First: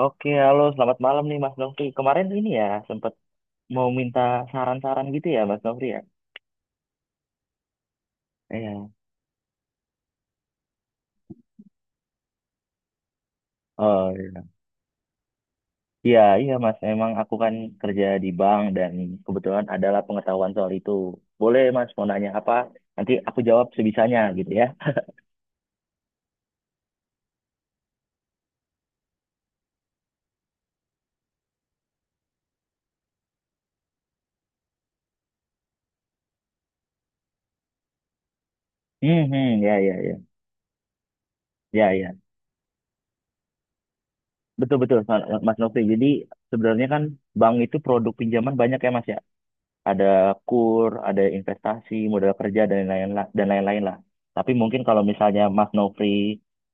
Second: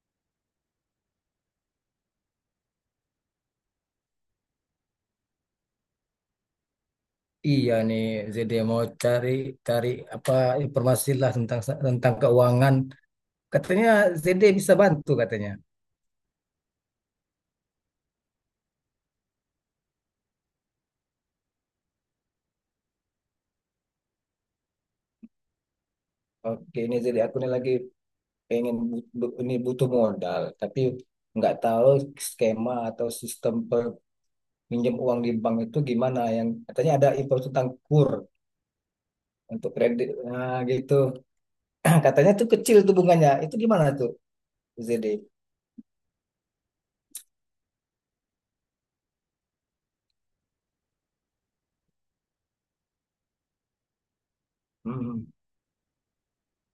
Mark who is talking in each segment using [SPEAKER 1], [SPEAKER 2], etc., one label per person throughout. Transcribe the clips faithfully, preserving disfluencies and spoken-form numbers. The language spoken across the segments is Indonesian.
[SPEAKER 1] Oke, halo, selamat malam nih Mas Nofri. Kemarin ini ya sempat mau minta saran-saran gitu ya Mas Nofri ya.
[SPEAKER 2] Iya nih, jadi mau
[SPEAKER 1] Iya.
[SPEAKER 2] cari cari apa informasi lah tentang tentang keuangan. Katanya
[SPEAKER 1] Oh,
[SPEAKER 2] Z D bisa bantu katanya.
[SPEAKER 1] iya iya Mas, emang aku kan kerja di bank dan kebetulan adalah pengetahuan soal itu. Boleh Mas mau nanya apa? Nanti aku jawab sebisanya gitu ya.
[SPEAKER 2] Oke, ini jadi aku nih lagi pengen bu- bu- ini butuh modal, tapi nggak tahu skema atau sistem pinjam uang di bank itu gimana. Yang katanya ada info tentang K U R
[SPEAKER 1] Hmm, hmm,
[SPEAKER 2] untuk
[SPEAKER 1] ya ya
[SPEAKER 2] kredit,
[SPEAKER 1] ya.
[SPEAKER 2] nah gitu.
[SPEAKER 1] Ya ya.
[SPEAKER 2] Katanya tuh kecil tuh bunganya. Itu gimana tuh,
[SPEAKER 1] Betul betul
[SPEAKER 2] Z D?
[SPEAKER 1] Mas Mas Nofri. Jadi sebenarnya kan bank itu produk pinjaman banyak ya Mas ya. Ada kur, ada investasi, modal kerja dan lain-lain lah, dan lain-lain lah. Tapi mungkin kalau
[SPEAKER 2] Hmm.
[SPEAKER 1] misalnya Mas Nofri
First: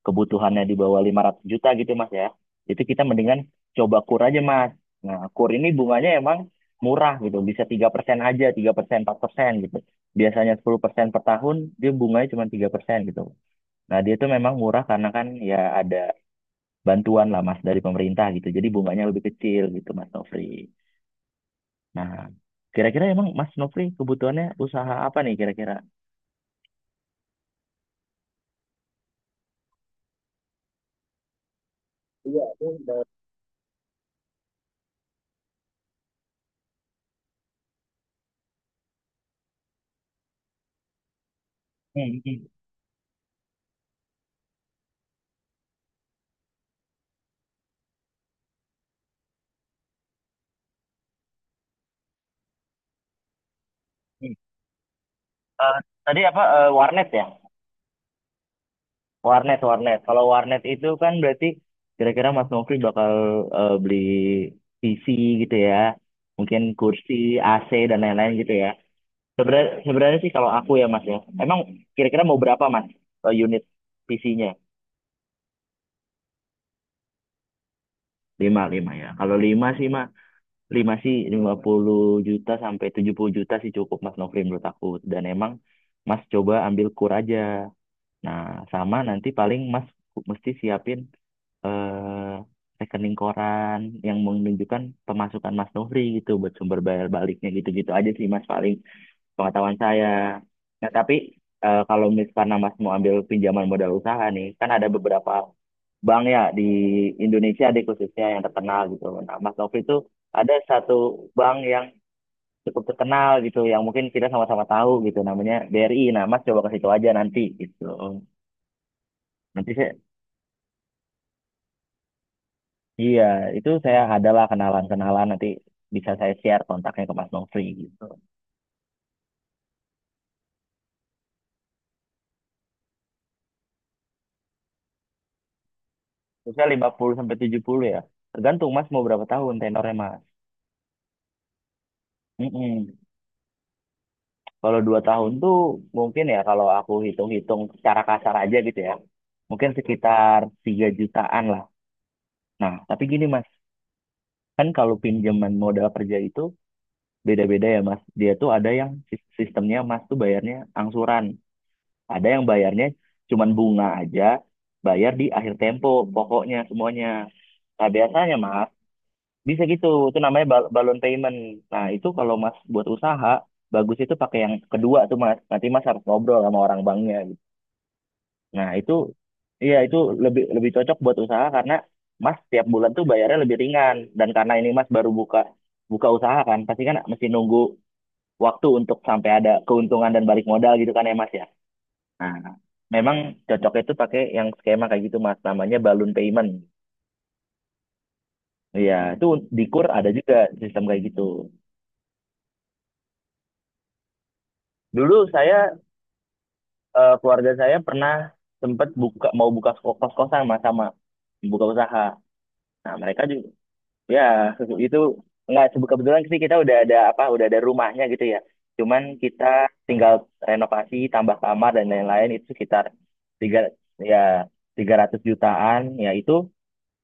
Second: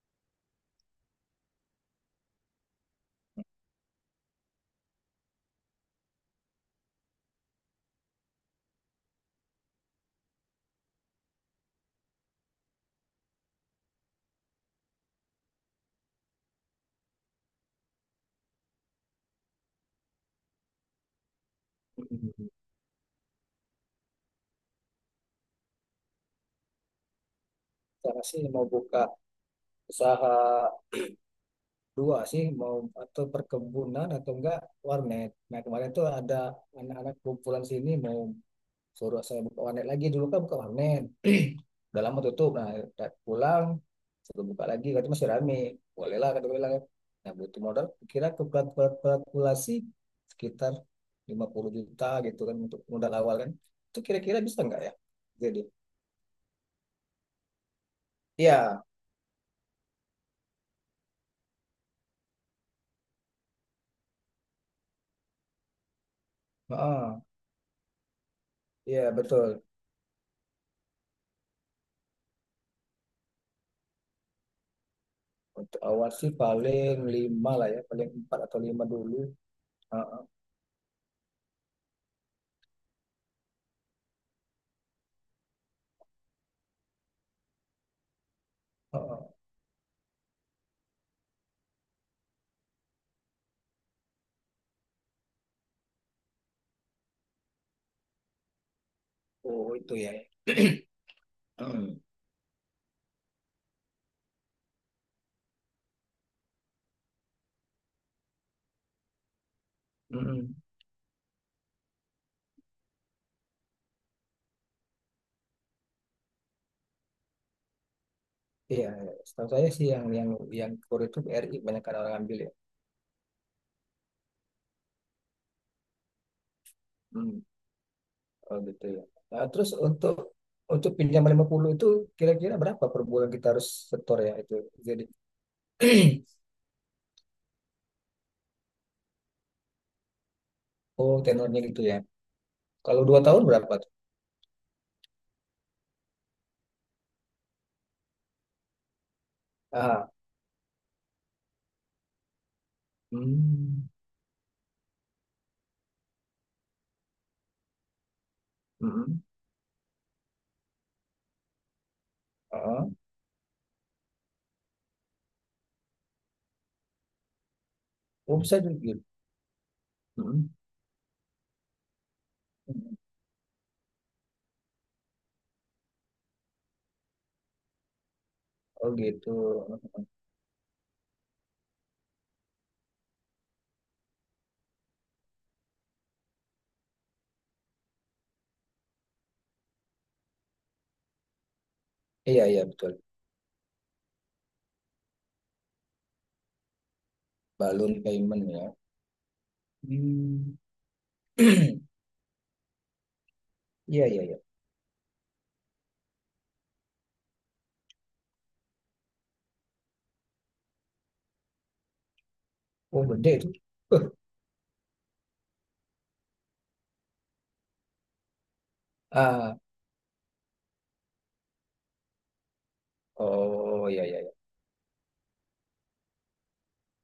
[SPEAKER 1] kebutuhannya di bawah lima ratus juta gitu Mas ya, itu kita mendingan coba kur aja Mas. Nah, kur ini bunganya emang murah gitu, bisa tiga persen aja, tiga persen, empat persen gitu. Biasanya sepuluh persen per tahun, dia bunganya cuma tiga persen gitu. Nah, dia itu memang murah karena kan ya ada bantuan lah Mas dari pemerintah gitu. Jadi bunganya lebih kecil gitu Mas Nofri. Nah, kira-kira emang Mas Nofri kebutuhannya usaha apa nih kira-kira?
[SPEAKER 2] Saya sih mau buka usaha dua
[SPEAKER 1] Iya.
[SPEAKER 2] sih
[SPEAKER 1] itu
[SPEAKER 2] mau
[SPEAKER 1] udah-
[SPEAKER 2] atau perkebunan atau enggak warnet. Nah kemarin tuh ada anak-anak kumpulan sini mau suruh saya buka warnet lagi, dulu kan buka warnet. Udah lama
[SPEAKER 1] Hmm, hmm,
[SPEAKER 2] tutup. Nah udah pulang suruh buka lagi katanya masih rame. Boleh lah kata gue bilang, kan. Nah butuh modal kira kalkulasi sekitar lima puluh juta gitu kan untuk modal awal kan. Itu
[SPEAKER 1] hmm.
[SPEAKER 2] kira-kira bisa enggak ya? Jadi
[SPEAKER 1] Eh, tadi apa eh, warnet ya?
[SPEAKER 2] iya,
[SPEAKER 1] Warnet, warnet. Kalau warnet itu kan berarti kira-kira Mas Nofri bakal eh, beli P C gitu ya, mungkin kursi,
[SPEAKER 2] heeh.
[SPEAKER 1] A C dan lain-lain gitu ya.
[SPEAKER 2] Iya betul.
[SPEAKER 1] Sebenarnya, sebenarnya sih kalau aku ya Mas ya, emang kira-kira mau berapa Mas eh, unit P C-nya?
[SPEAKER 2] Untuk awal sih paling lima lah ya, paling empat atau
[SPEAKER 1] Lima,
[SPEAKER 2] lima
[SPEAKER 1] lima ya.
[SPEAKER 2] dulu.
[SPEAKER 1] Kalau lima sih Mas.
[SPEAKER 2] Heeh,
[SPEAKER 1] Lima sih lima puluh juta sampai tujuh puluh juta sih cukup Mas Nofri menurut aku, dan emang Mas coba ambil kur aja. Nah, sama
[SPEAKER 2] heeh.
[SPEAKER 1] nanti paling Mas ku- mesti siapin eh, rekening koran yang menunjukkan pemasukan Mas Nofri gitu, buat sumber bayar baliknya. Gitu-gitu aja sih Mas paling
[SPEAKER 2] Oh
[SPEAKER 1] pengetahuan
[SPEAKER 2] itu
[SPEAKER 1] saya.
[SPEAKER 2] ya.
[SPEAKER 1] Nah, tapi eh, kalau misalnya Mas mau ambil pinjaman modal usaha nih, kan ada beberapa bank ya di Indonesia deh khususnya yang terkenal gitu. Nah, Mas Novi itu ada satu bank yang cukup terkenal gitu yang mungkin kita sama-sama tahu gitu, namanya B R I. Nah, Mas coba ke situ aja nanti gitu.
[SPEAKER 2] Iya, iya. Setahu saya
[SPEAKER 1] Nanti
[SPEAKER 2] sih
[SPEAKER 1] saya,
[SPEAKER 2] yang yang yang kur itu B R I banyak kan orang ambil ya.
[SPEAKER 1] iya, itu saya adalah kenalan-kenalan nanti, bisa saya share kontaknya ke Mas
[SPEAKER 2] Hmm,
[SPEAKER 1] Novi gitu.
[SPEAKER 2] oh gitu ya. Nah, terus untuk untuk pinjam lima puluh itu kira-kira berapa per bulan kita harus setor ya itu. Jadi
[SPEAKER 1] Terusnya lima puluh sampai tujuh puluh ya. Tergantung Mas mau berapa tahun tenornya Mas.
[SPEAKER 2] oh tenornya gitu ya.
[SPEAKER 1] Mm-mm.
[SPEAKER 2] Kalau dua tahun berapa tuh?
[SPEAKER 1] Kalau dua tahun tuh mungkin ya, kalau aku hitung-hitung secara kasar aja gitu ya. Mungkin
[SPEAKER 2] Ah,
[SPEAKER 1] sekitar tiga jutaan lah. Nah, tapi gini Mas,
[SPEAKER 2] hmm,
[SPEAKER 1] kan kalau pinjaman modal kerja itu beda-beda ya Mas. Dia tuh ada yang
[SPEAKER 2] hmm,
[SPEAKER 1] sis- sistemnya Mas tuh bayarnya angsuran. Ada yang bayarnya
[SPEAKER 2] heeh.
[SPEAKER 1] cuman bunga aja, bayar di akhir tempo, pokoknya semuanya. Nah, biasanya
[SPEAKER 2] Oh bisa
[SPEAKER 1] Mas,
[SPEAKER 2] juga gitu.
[SPEAKER 1] bisa gitu. Itu namanya
[SPEAKER 2] Hmm,
[SPEAKER 1] bal- balloon payment. Nah, itu kalau Mas buat
[SPEAKER 2] hmm.
[SPEAKER 1] usaha, bagus itu pakai yang kedua tuh Mas. Nanti Mas harus ngobrol sama orang banknya. Nah,
[SPEAKER 2] Oh
[SPEAKER 1] itu
[SPEAKER 2] gitu.
[SPEAKER 1] iya, itu lebih lebih cocok buat usaha karena Mas tiap bulan tuh bayarnya lebih ringan, dan karena ini Mas baru buka buka usaha kan, pasti kan mesti nunggu waktu untuk sampai ada keuntungan dan balik modal gitu kan ya Mas ya. Nah,
[SPEAKER 2] Iya iya betul.
[SPEAKER 1] memang cocoknya itu pakai yang skema kayak gitu Mas, namanya balloon payment.
[SPEAKER 2] Balloon payment ya.
[SPEAKER 1] Iya, itu di K U R ada juga
[SPEAKER 2] Hmm.
[SPEAKER 1] sistem kayak gitu.
[SPEAKER 2] Iya, iya, iya.
[SPEAKER 1] Dulu saya eh, keluarga saya pernah sempat buka mau buka kos-kosan Mas, sama buka usaha. Nah,
[SPEAKER 2] Oh,
[SPEAKER 1] mereka
[SPEAKER 2] gede
[SPEAKER 1] juga.
[SPEAKER 2] itu.
[SPEAKER 1] Ya, se- itu nggak sebe- kebetulan sih kita udah ada apa, udah ada rumahnya gitu ya. Cuman kita
[SPEAKER 2] Ah,
[SPEAKER 1] tinggal renovasi, tambah kamar dan lain-lain itu sekitar tiga
[SPEAKER 2] oh ya
[SPEAKER 1] ya
[SPEAKER 2] ya ya.
[SPEAKER 1] tiga ratus jutaan. Ya itu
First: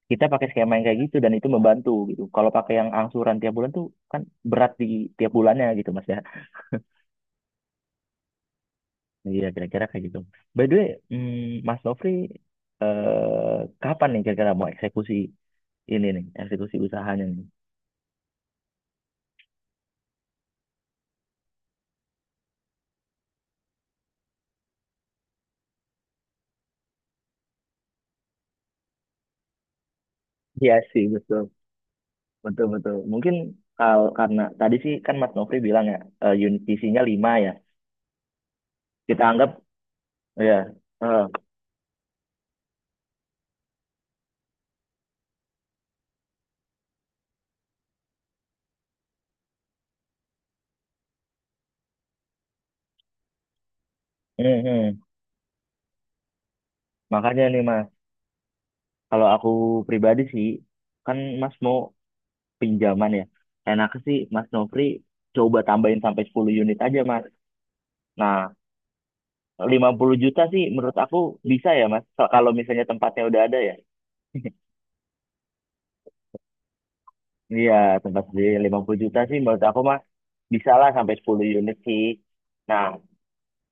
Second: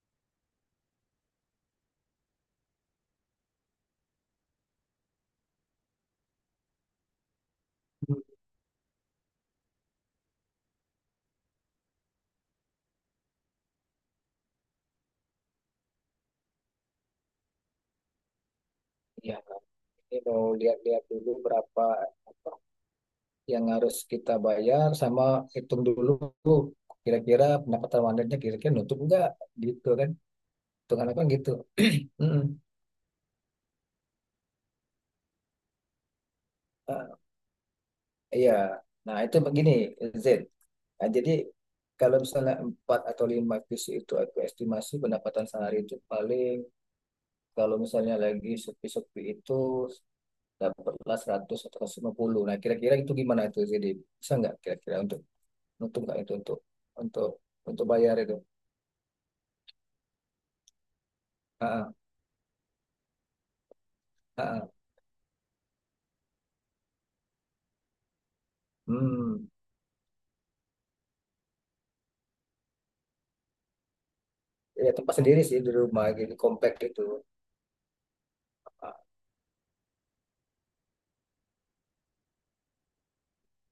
[SPEAKER 1] kita pakai skema yang kayak gitu, dan itu membantu gitu. Kalau pakai yang angsuran tiap bulan tuh kan berat di tiap bulannya gitu Mas ya. Iya kira-kira kayak gitu. By the way, hmm, Mas Nofri eh, kapan nih kira-kira mau eksekusi ini nih, eksekusi usahanya nih?
[SPEAKER 2] Ya, ini mau lihat-lihat dulu berapa apa yang harus kita bayar, sama hitung dulu kira-kira pendapatan wanitanya kira-kira nutup enggak gitu kan.
[SPEAKER 1] Iya sih,
[SPEAKER 2] Hitungan apa
[SPEAKER 1] betul.
[SPEAKER 2] gitu. Mm-mm.
[SPEAKER 1] Betul betul. Mungkin kalau karena tadi sih kan Mas Nofri bilang ya eh, unit isinya
[SPEAKER 2] Ah,
[SPEAKER 1] lima ya.
[SPEAKER 2] iya. Nah,
[SPEAKER 1] Kita
[SPEAKER 2] itu
[SPEAKER 1] anggap
[SPEAKER 2] begini Z.
[SPEAKER 1] ya.
[SPEAKER 2] Nah,
[SPEAKER 1] eh,
[SPEAKER 2] jadi kalau misalnya empat atau lima P C itu aku estimasi pendapatan sehari itu paling kalau misalnya lagi sepi-sepi itu dapatlah seratus atau seratus lima puluh. Nah, kira-kira itu gimana itu, jadi bisa nggak
[SPEAKER 1] hmm,
[SPEAKER 2] kira-kira
[SPEAKER 1] hmm.
[SPEAKER 2] untuk untuk nggak itu untuk untuk
[SPEAKER 1] Makanya nih Mas,
[SPEAKER 2] untuk bayar itu?
[SPEAKER 1] kalau aku pribadi sih kan Mas mau
[SPEAKER 2] Ah,
[SPEAKER 1] pinjaman ya. Enak sih
[SPEAKER 2] ah,
[SPEAKER 1] Mas
[SPEAKER 2] ah.
[SPEAKER 1] Nofri coba tambahin sampai sepuluh unit aja Mas. Nah,
[SPEAKER 2] Hmm.
[SPEAKER 1] lima puluh juta sih menurut aku bisa ya Mas. Kalau kalau misalnya tempatnya udah ada ya.
[SPEAKER 2] Ya tempat sendiri sih di rumah gitu compact itu.
[SPEAKER 1] Iya, tempat sendiri lima
[SPEAKER 2] Ah,
[SPEAKER 1] puluh juta sih menurut aku Mas bisa lah sampai sepuluh unit sih. Nah,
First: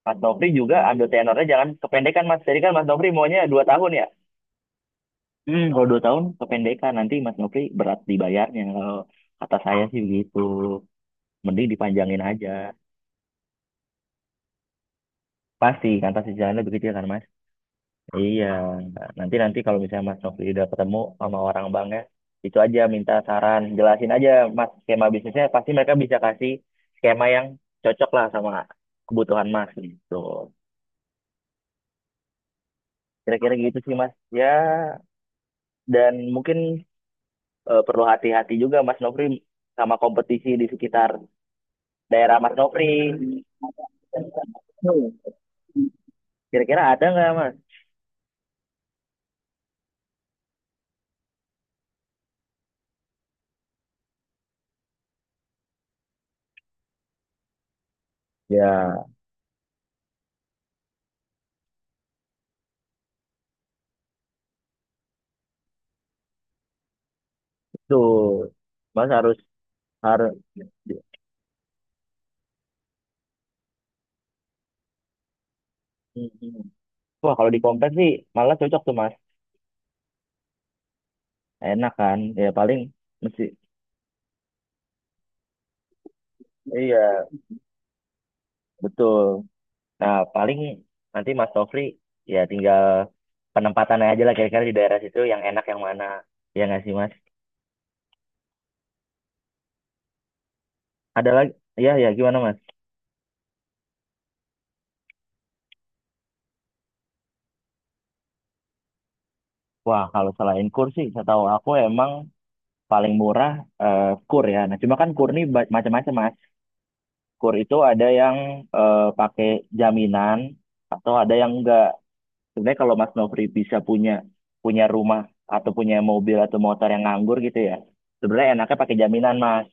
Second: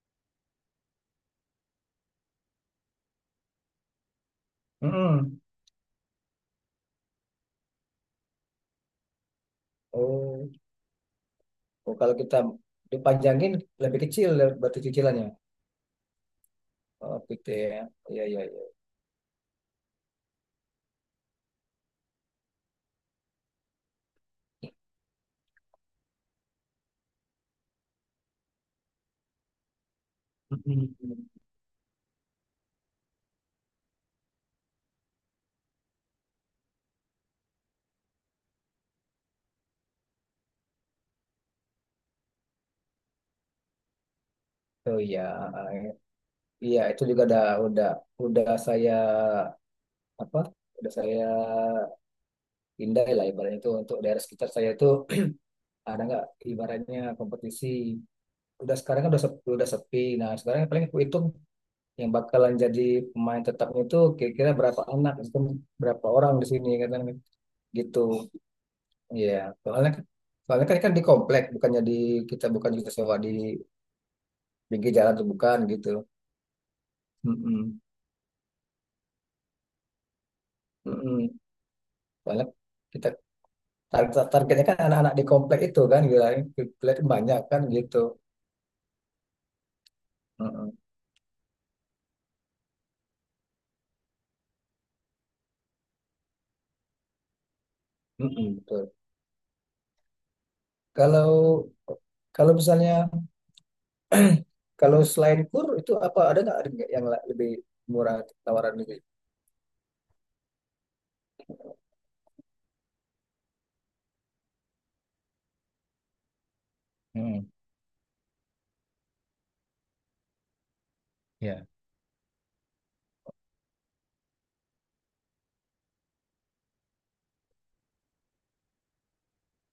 [SPEAKER 1] Mas Nofri juga ambil tenornya jangan kependekan Mas. Jadi kan Mas Nofri maunya dua tahun ya?
[SPEAKER 2] mm.
[SPEAKER 1] Hmm, kalau dua tahun kependekan, nanti Mas Nofri berat dibayarnya. Kalau kata saya sih begitu.
[SPEAKER 2] Oh,
[SPEAKER 1] Mending
[SPEAKER 2] oh, kalau
[SPEAKER 1] dipanjangin
[SPEAKER 2] kita
[SPEAKER 1] aja.
[SPEAKER 2] dipanjangin lebih kecil ya, berarti cicilannya.
[SPEAKER 1] Pasti kan pasti jalannya begitu ya kan
[SPEAKER 2] Oh,
[SPEAKER 1] Mas?
[SPEAKER 2] gitu ya. Iya, iya,
[SPEAKER 1] Iya.
[SPEAKER 2] iya.
[SPEAKER 1] Nanti nanti kalau misalnya Mas Nofri udah ketemu sama orang bank ya, itu aja minta saran, jelasin aja Mas skema bisnisnya. Pasti mereka bisa kasih skema yang cocok lah sama kebutuhan Mas gitu.
[SPEAKER 2] Mm.
[SPEAKER 1] Kira-kira gitu sih Mas. Ya, dan mungkin eh, perlu hati-hati juga Mas Nofri sama kompetisi di sekitar daerah Mas Nofri.
[SPEAKER 2] Oh iya, ah, iya. Iya,
[SPEAKER 1] Kira-kira
[SPEAKER 2] itu
[SPEAKER 1] ada
[SPEAKER 2] juga
[SPEAKER 1] nggak
[SPEAKER 2] udah
[SPEAKER 1] Mas?
[SPEAKER 2] udah udah saya apa? Udah saya pindai lah ibaratnya, itu untuk daerah sekitar saya itu ada nggak ibaratnya kompetisi. Udah sekarang
[SPEAKER 1] Ya,
[SPEAKER 2] kan udah sepi, udah sepi. Nah sekarang paling aku hitung yang bakalan jadi pemain tetapnya itu kira-kira berapa anak itu, berapa orang di sini kan gitu
[SPEAKER 1] tuh, Mas
[SPEAKER 2] ya.
[SPEAKER 1] harus
[SPEAKER 2] Soalnya kan,
[SPEAKER 1] harus.
[SPEAKER 2] soalnya kan, kan di komplek, bukannya di, kita bukan kita sewa di pinggir jalan tuh, bukan gitu.
[SPEAKER 1] Wah kalau di
[SPEAKER 2] Mm-mm.
[SPEAKER 1] kompleks sih malah cocok tuh Mas.
[SPEAKER 2] Mm-mm.
[SPEAKER 1] Enak kan?
[SPEAKER 2] Soalnya
[SPEAKER 1] Ya paling
[SPEAKER 2] kita
[SPEAKER 1] mesti
[SPEAKER 2] tar- targetnya kan anak-anak di komplek itu kan, gila komplek
[SPEAKER 1] iya.
[SPEAKER 2] banyak kan gitu.
[SPEAKER 1] Betul. Nah paling
[SPEAKER 2] Mm-mm.
[SPEAKER 1] nanti Mas Nofri ya tinggal penempatannya aja lah, kira-kira di daerah situ yang enak yang mana. Ya nggak sih Mas?
[SPEAKER 2] Mm-mm, betul.
[SPEAKER 1] Ada lagi?
[SPEAKER 2] Kalau
[SPEAKER 1] Ya ya gimana
[SPEAKER 2] kalau
[SPEAKER 1] Mas?
[SPEAKER 2] misalnya Kalau selain kur itu apa ada nggak ada nggak yang la- lebih murah, tawaran lebih?
[SPEAKER 1] Wah, kalau selain kur sih, saya tahu aku emang paling murah eh, kur ya. Nah, cuma kan kur ini ba- macam-macam, Mas.
[SPEAKER 2] Hmm,
[SPEAKER 1] Kur itu ada yang eh, pakai jaminan atau ada yang
[SPEAKER 2] ya.
[SPEAKER 1] enggak. Sebenarnya kalau Mas Nofri bisa punya punya rumah atau punya mobil atau motor yang nganggur gitu ya, sebenarnya enaknya pakai jaminan, Mas.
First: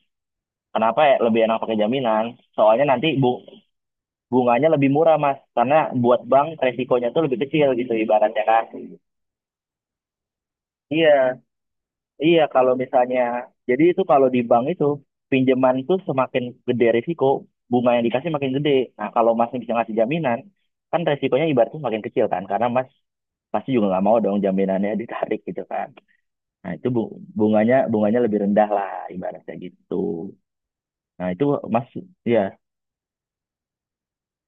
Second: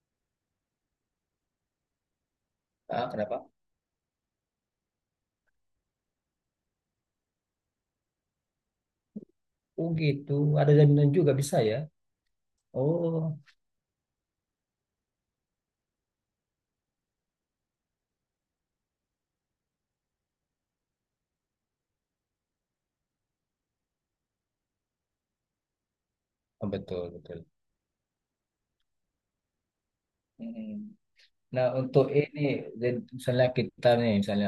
[SPEAKER 1] Kenapa ya lebih enak pakai jaminan? Soalnya nanti
[SPEAKER 2] Ah,
[SPEAKER 1] bu-
[SPEAKER 2] kenapa?
[SPEAKER 1] bunganya lebih murah, Mas. Karena buat bank resikonya tuh lebih kecil gitu ibaratnya kan.
[SPEAKER 2] Oh gitu, ada jaminan juga
[SPEAKER 1] Iya,
[SPEAKER 2] bisa ya.
[SPEAKER 1] iya, kalau
[SPEAKER 2] Oh,
[SPEAKER 1] misalnya, jadi itu kalau di bank itu pinjaman itu semakin gede risiko, bunga yang dikasih makin gede. Nah, kalau Mas bisa ngasih jaminan, kan resikonya ibaratnya makin kecil kan, karena Mas pasti juga nggak mau dong jaminannya ditarik gitu kan.
[SPEAKER 2] oh,
[SPEAKER 1] Nah, itu
[SPEAKER 2] betul
[SPEAKER 1] bu-
[SPEAKER 2] betul.
[SPEAKER 1] bunganya bunganya lebih rendah lah ibaratnya gitu.
[SPEAKER 2] Mm.
[SPEAKER 1] Nah, itu
[SPEAKER 2] Nah
[SPEAKER 1] Mas,
[SPEAKER 2] untuk ini,
[SPEAKER 1] ya,
[SPEAKER 2] jadi misalnya kita nih, misalnya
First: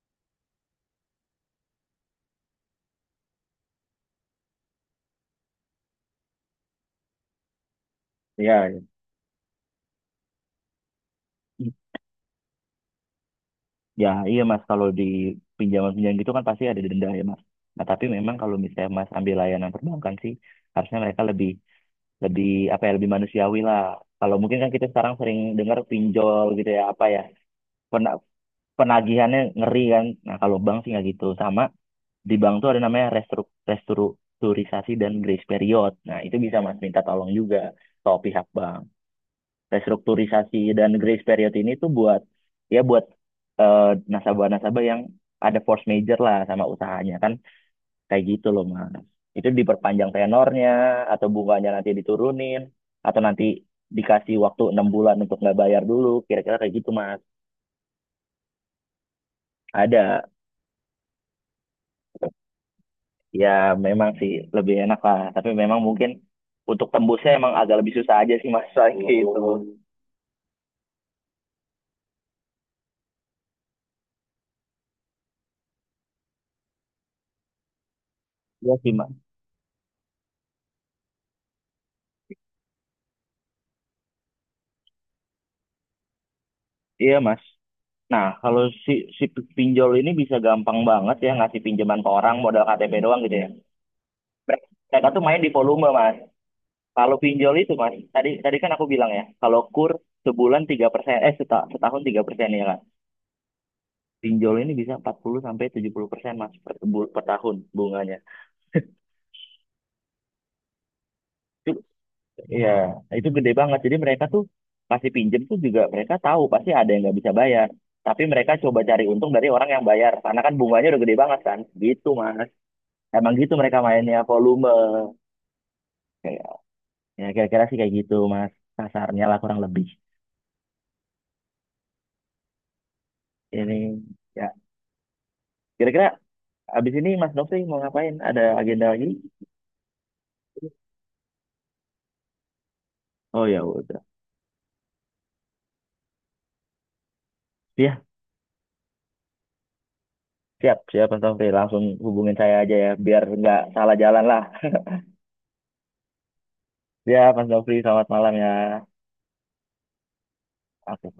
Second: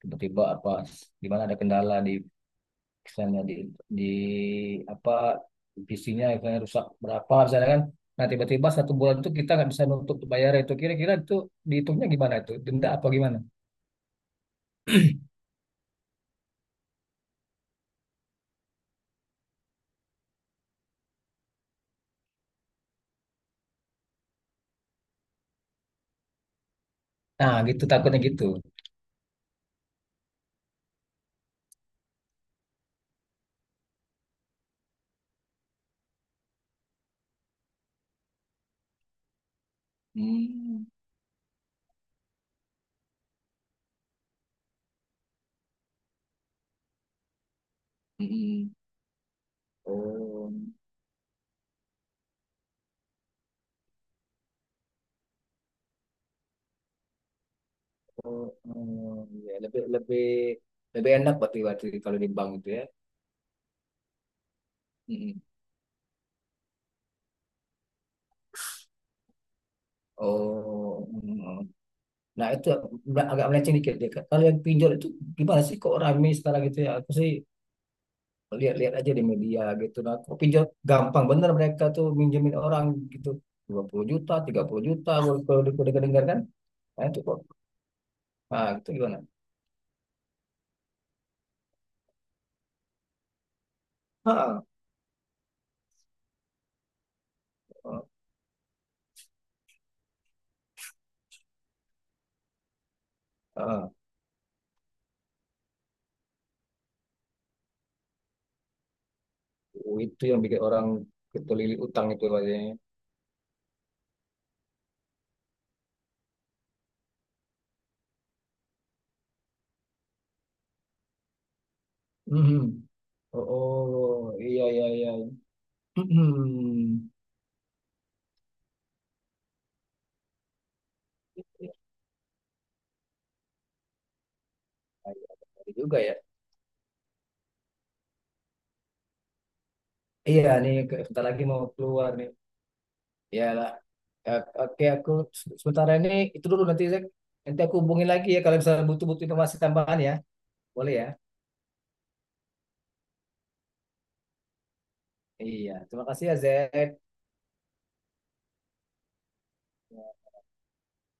[SPEAKER 2] tiba-tiba apa, di mana ada kendala di, misalnya di di apa P C-nya misalnya rusak berapa misalnya kan. Nah tiba-tiba
[SPEAKER 1] ya,
[SPEAKER 2] satu bulan itu kita nggak bisa nutup tuh bayar itu. Kira-kira itu dihitungnya gimana itu? Denda apa gimana?
[SPEAKER 1] ya, iya Mas, kalau di pinjaman-pinjaman gitu kan pasti ada denda ya Mas. Nah, tapi memang kalau misalnya Mas ambil layanan perbankan sih, harusnya mereka lebih lebih apa ya, lebih manusiawi lah. Kalau mungkin kan kita sekarang sering dengar pinjol gitu ya apa ya,
[SPEAKER 2] Nah gitu
[SPEAKER 1] pena-
[SPEAKER 2] takutnya gitu.
[SPEAKER 1] penagihannya ngeri kan. Nah kalau bank sih nggak gitu. Sama di bank tuh ada namanya restru- restrukturisasi dan grace period. Nah itu bisa mas minta tolong juga ke pihak bank. Restrukturisasi
[SPEAKER 2] Hmm.
[SPEAKER 1] dan grace period ini tuh buat ya buat eh, nasabah-nasabah yang ada force major lah sama usahanya kan. Kayak gitu loh,
[SPEAKER 2] Mm-mm.
[SPEAKER 1] Mas. Itu diperpanjang
[SPEAKER 2] Oh,
[SPEAKER 1] tenornya, atau bunganya nanti diturunin, atau nanti dikasih waktu enam bulan untuk nggak bayar dulu, kira-kira kayak gitu, Mas.
[SPEAKER 2] oh, oh, ya lebih
[SPEAKER 1] Ada,
[SPEAKER 2] lebih lebih enak, berarti berarti kalau di bank itu ya.
[SPEAKER 1] ya memang sih lebih enak lah,
[SPEAKER 2] Mm-mm.
[SPEAKER 1] tapi memang mungkin untuk tembusnya emang agak lebih susah aja sih, Mas, soalnya gitu.
[SPEAKER 2] Oh, mm. Nah itu ag- agak melenceng dikit deh. Kalau yang pinjol itu gimana sih kok rame sekarang gitu ya? Aku sih
[SPEAKER 1] Iya sih,
[SPEAKER 2] lihat-lihat aja
[SPEAKER 1] Mas.
[SPEAKER 2] di media gitu. Nah, kok pinjol gampang bener mereka tuh minjemin orang gitu. dua puluh juta, tiga puluh juta kalau kalau di- kalau dengar kan. Nah,
[SPEAKER 1] Iya,
[SPEAKER 2] itu kok.
[SPEAKER 1] Mas. Nah, kalau
[SPEAKER 2] Nah, itu
[SPEAKER 1] si,
[SPEAKER 2] gimana?
[SPEAKER 1] si pinjol ini bisa gampang banget ya ngasih pinjaman ke orang modal K T P doang gitu ya.
[SPEAKER 2] Ha, ha,
[SPEAKER 1] Mereka tuh main di volume, Mas. Kalau pinjol itu mas, tadi tadi kan aku bilang ya, kalau kur sebulan tiga persen, eh seta- setahun tiga persen ya kan.
[SPEAKER 2] ha.
[SPEAKER 1] Pinjol ini bisa empat puluh sampai tujuh puluh persen mas per, bu- per tahun bunganya.
[SPEAKER 2] Oh, itu yang bikin orang
[SPEAKER 1] Itu
[SPEAKER 2] ketelilit utang itu
[SPEAKER 1] ya.
[SPEAKER 2] katanya.
[SPEAKER 1] Wow, itu gede banget. Jadi mereka tuh pasti pinjem tuh juga mereka tahu pasti ada yang nggak bisa bayar. Tapi mereka coba cari untung dari orang yang bayar, karena kan bunganya udah gede banget kan. Gitu mas.
[SPEAKER 2] Mhm.
[SPEAKER 1] Emang
[SPEAKER 2] Oh,
[SPEAKER 1] gitu mereka mainnya
[SPEAKER 2] oh, iya
[SPEAKER 1] volume.
[SPEAKER 2] iya iya.
[SPEAKER 1] Kayak,
[SPEAKER 2] Mhm.
[SPEAKER 1] ya kira-kira sih kayak gitu mas. Kasarnya lah kurang lebih.
[SPEAKER 2] Iya,
[SPEAKER 1] Ini ya
[SPEAKER 2] iya, benar juga
[SPEAKER 1] kira-kira.
[SPEAKER 2] ya.
[SPEAKER 1] Abis ini Mas Nofri mau ngapain? Ada agenda lagi?
[SPEAKER 2] Iya nih, ke- bentar lagi mau keluar nih.
[SPEAKER 1] Oh ya
[SPEAKER 2] Iyalah.
[SPEAKER 1] udah.
[SPEAKER 2] Ya, oke, aku se- sementara ini itu dulu nanti Zek. Nanti aku
[SPEAKER 1] Ya,
[SPEAKER 2] hubungin lagi ya kalau misalnya butuh-butuh informasi tambahan ya.
[SPEAKER 1] siap,
[SPEAKER 2] Boleh ya?
[SPEAKER 1] siap Mas Nofri. Langsung hubungin saya aja ya, biar nggak salah jalan lah.
[SPEAKER 2] Iya, terima kasih ya Zek.
[SPEAKER 1] Ya, Mas Nofri, selamat malam ya. Oke,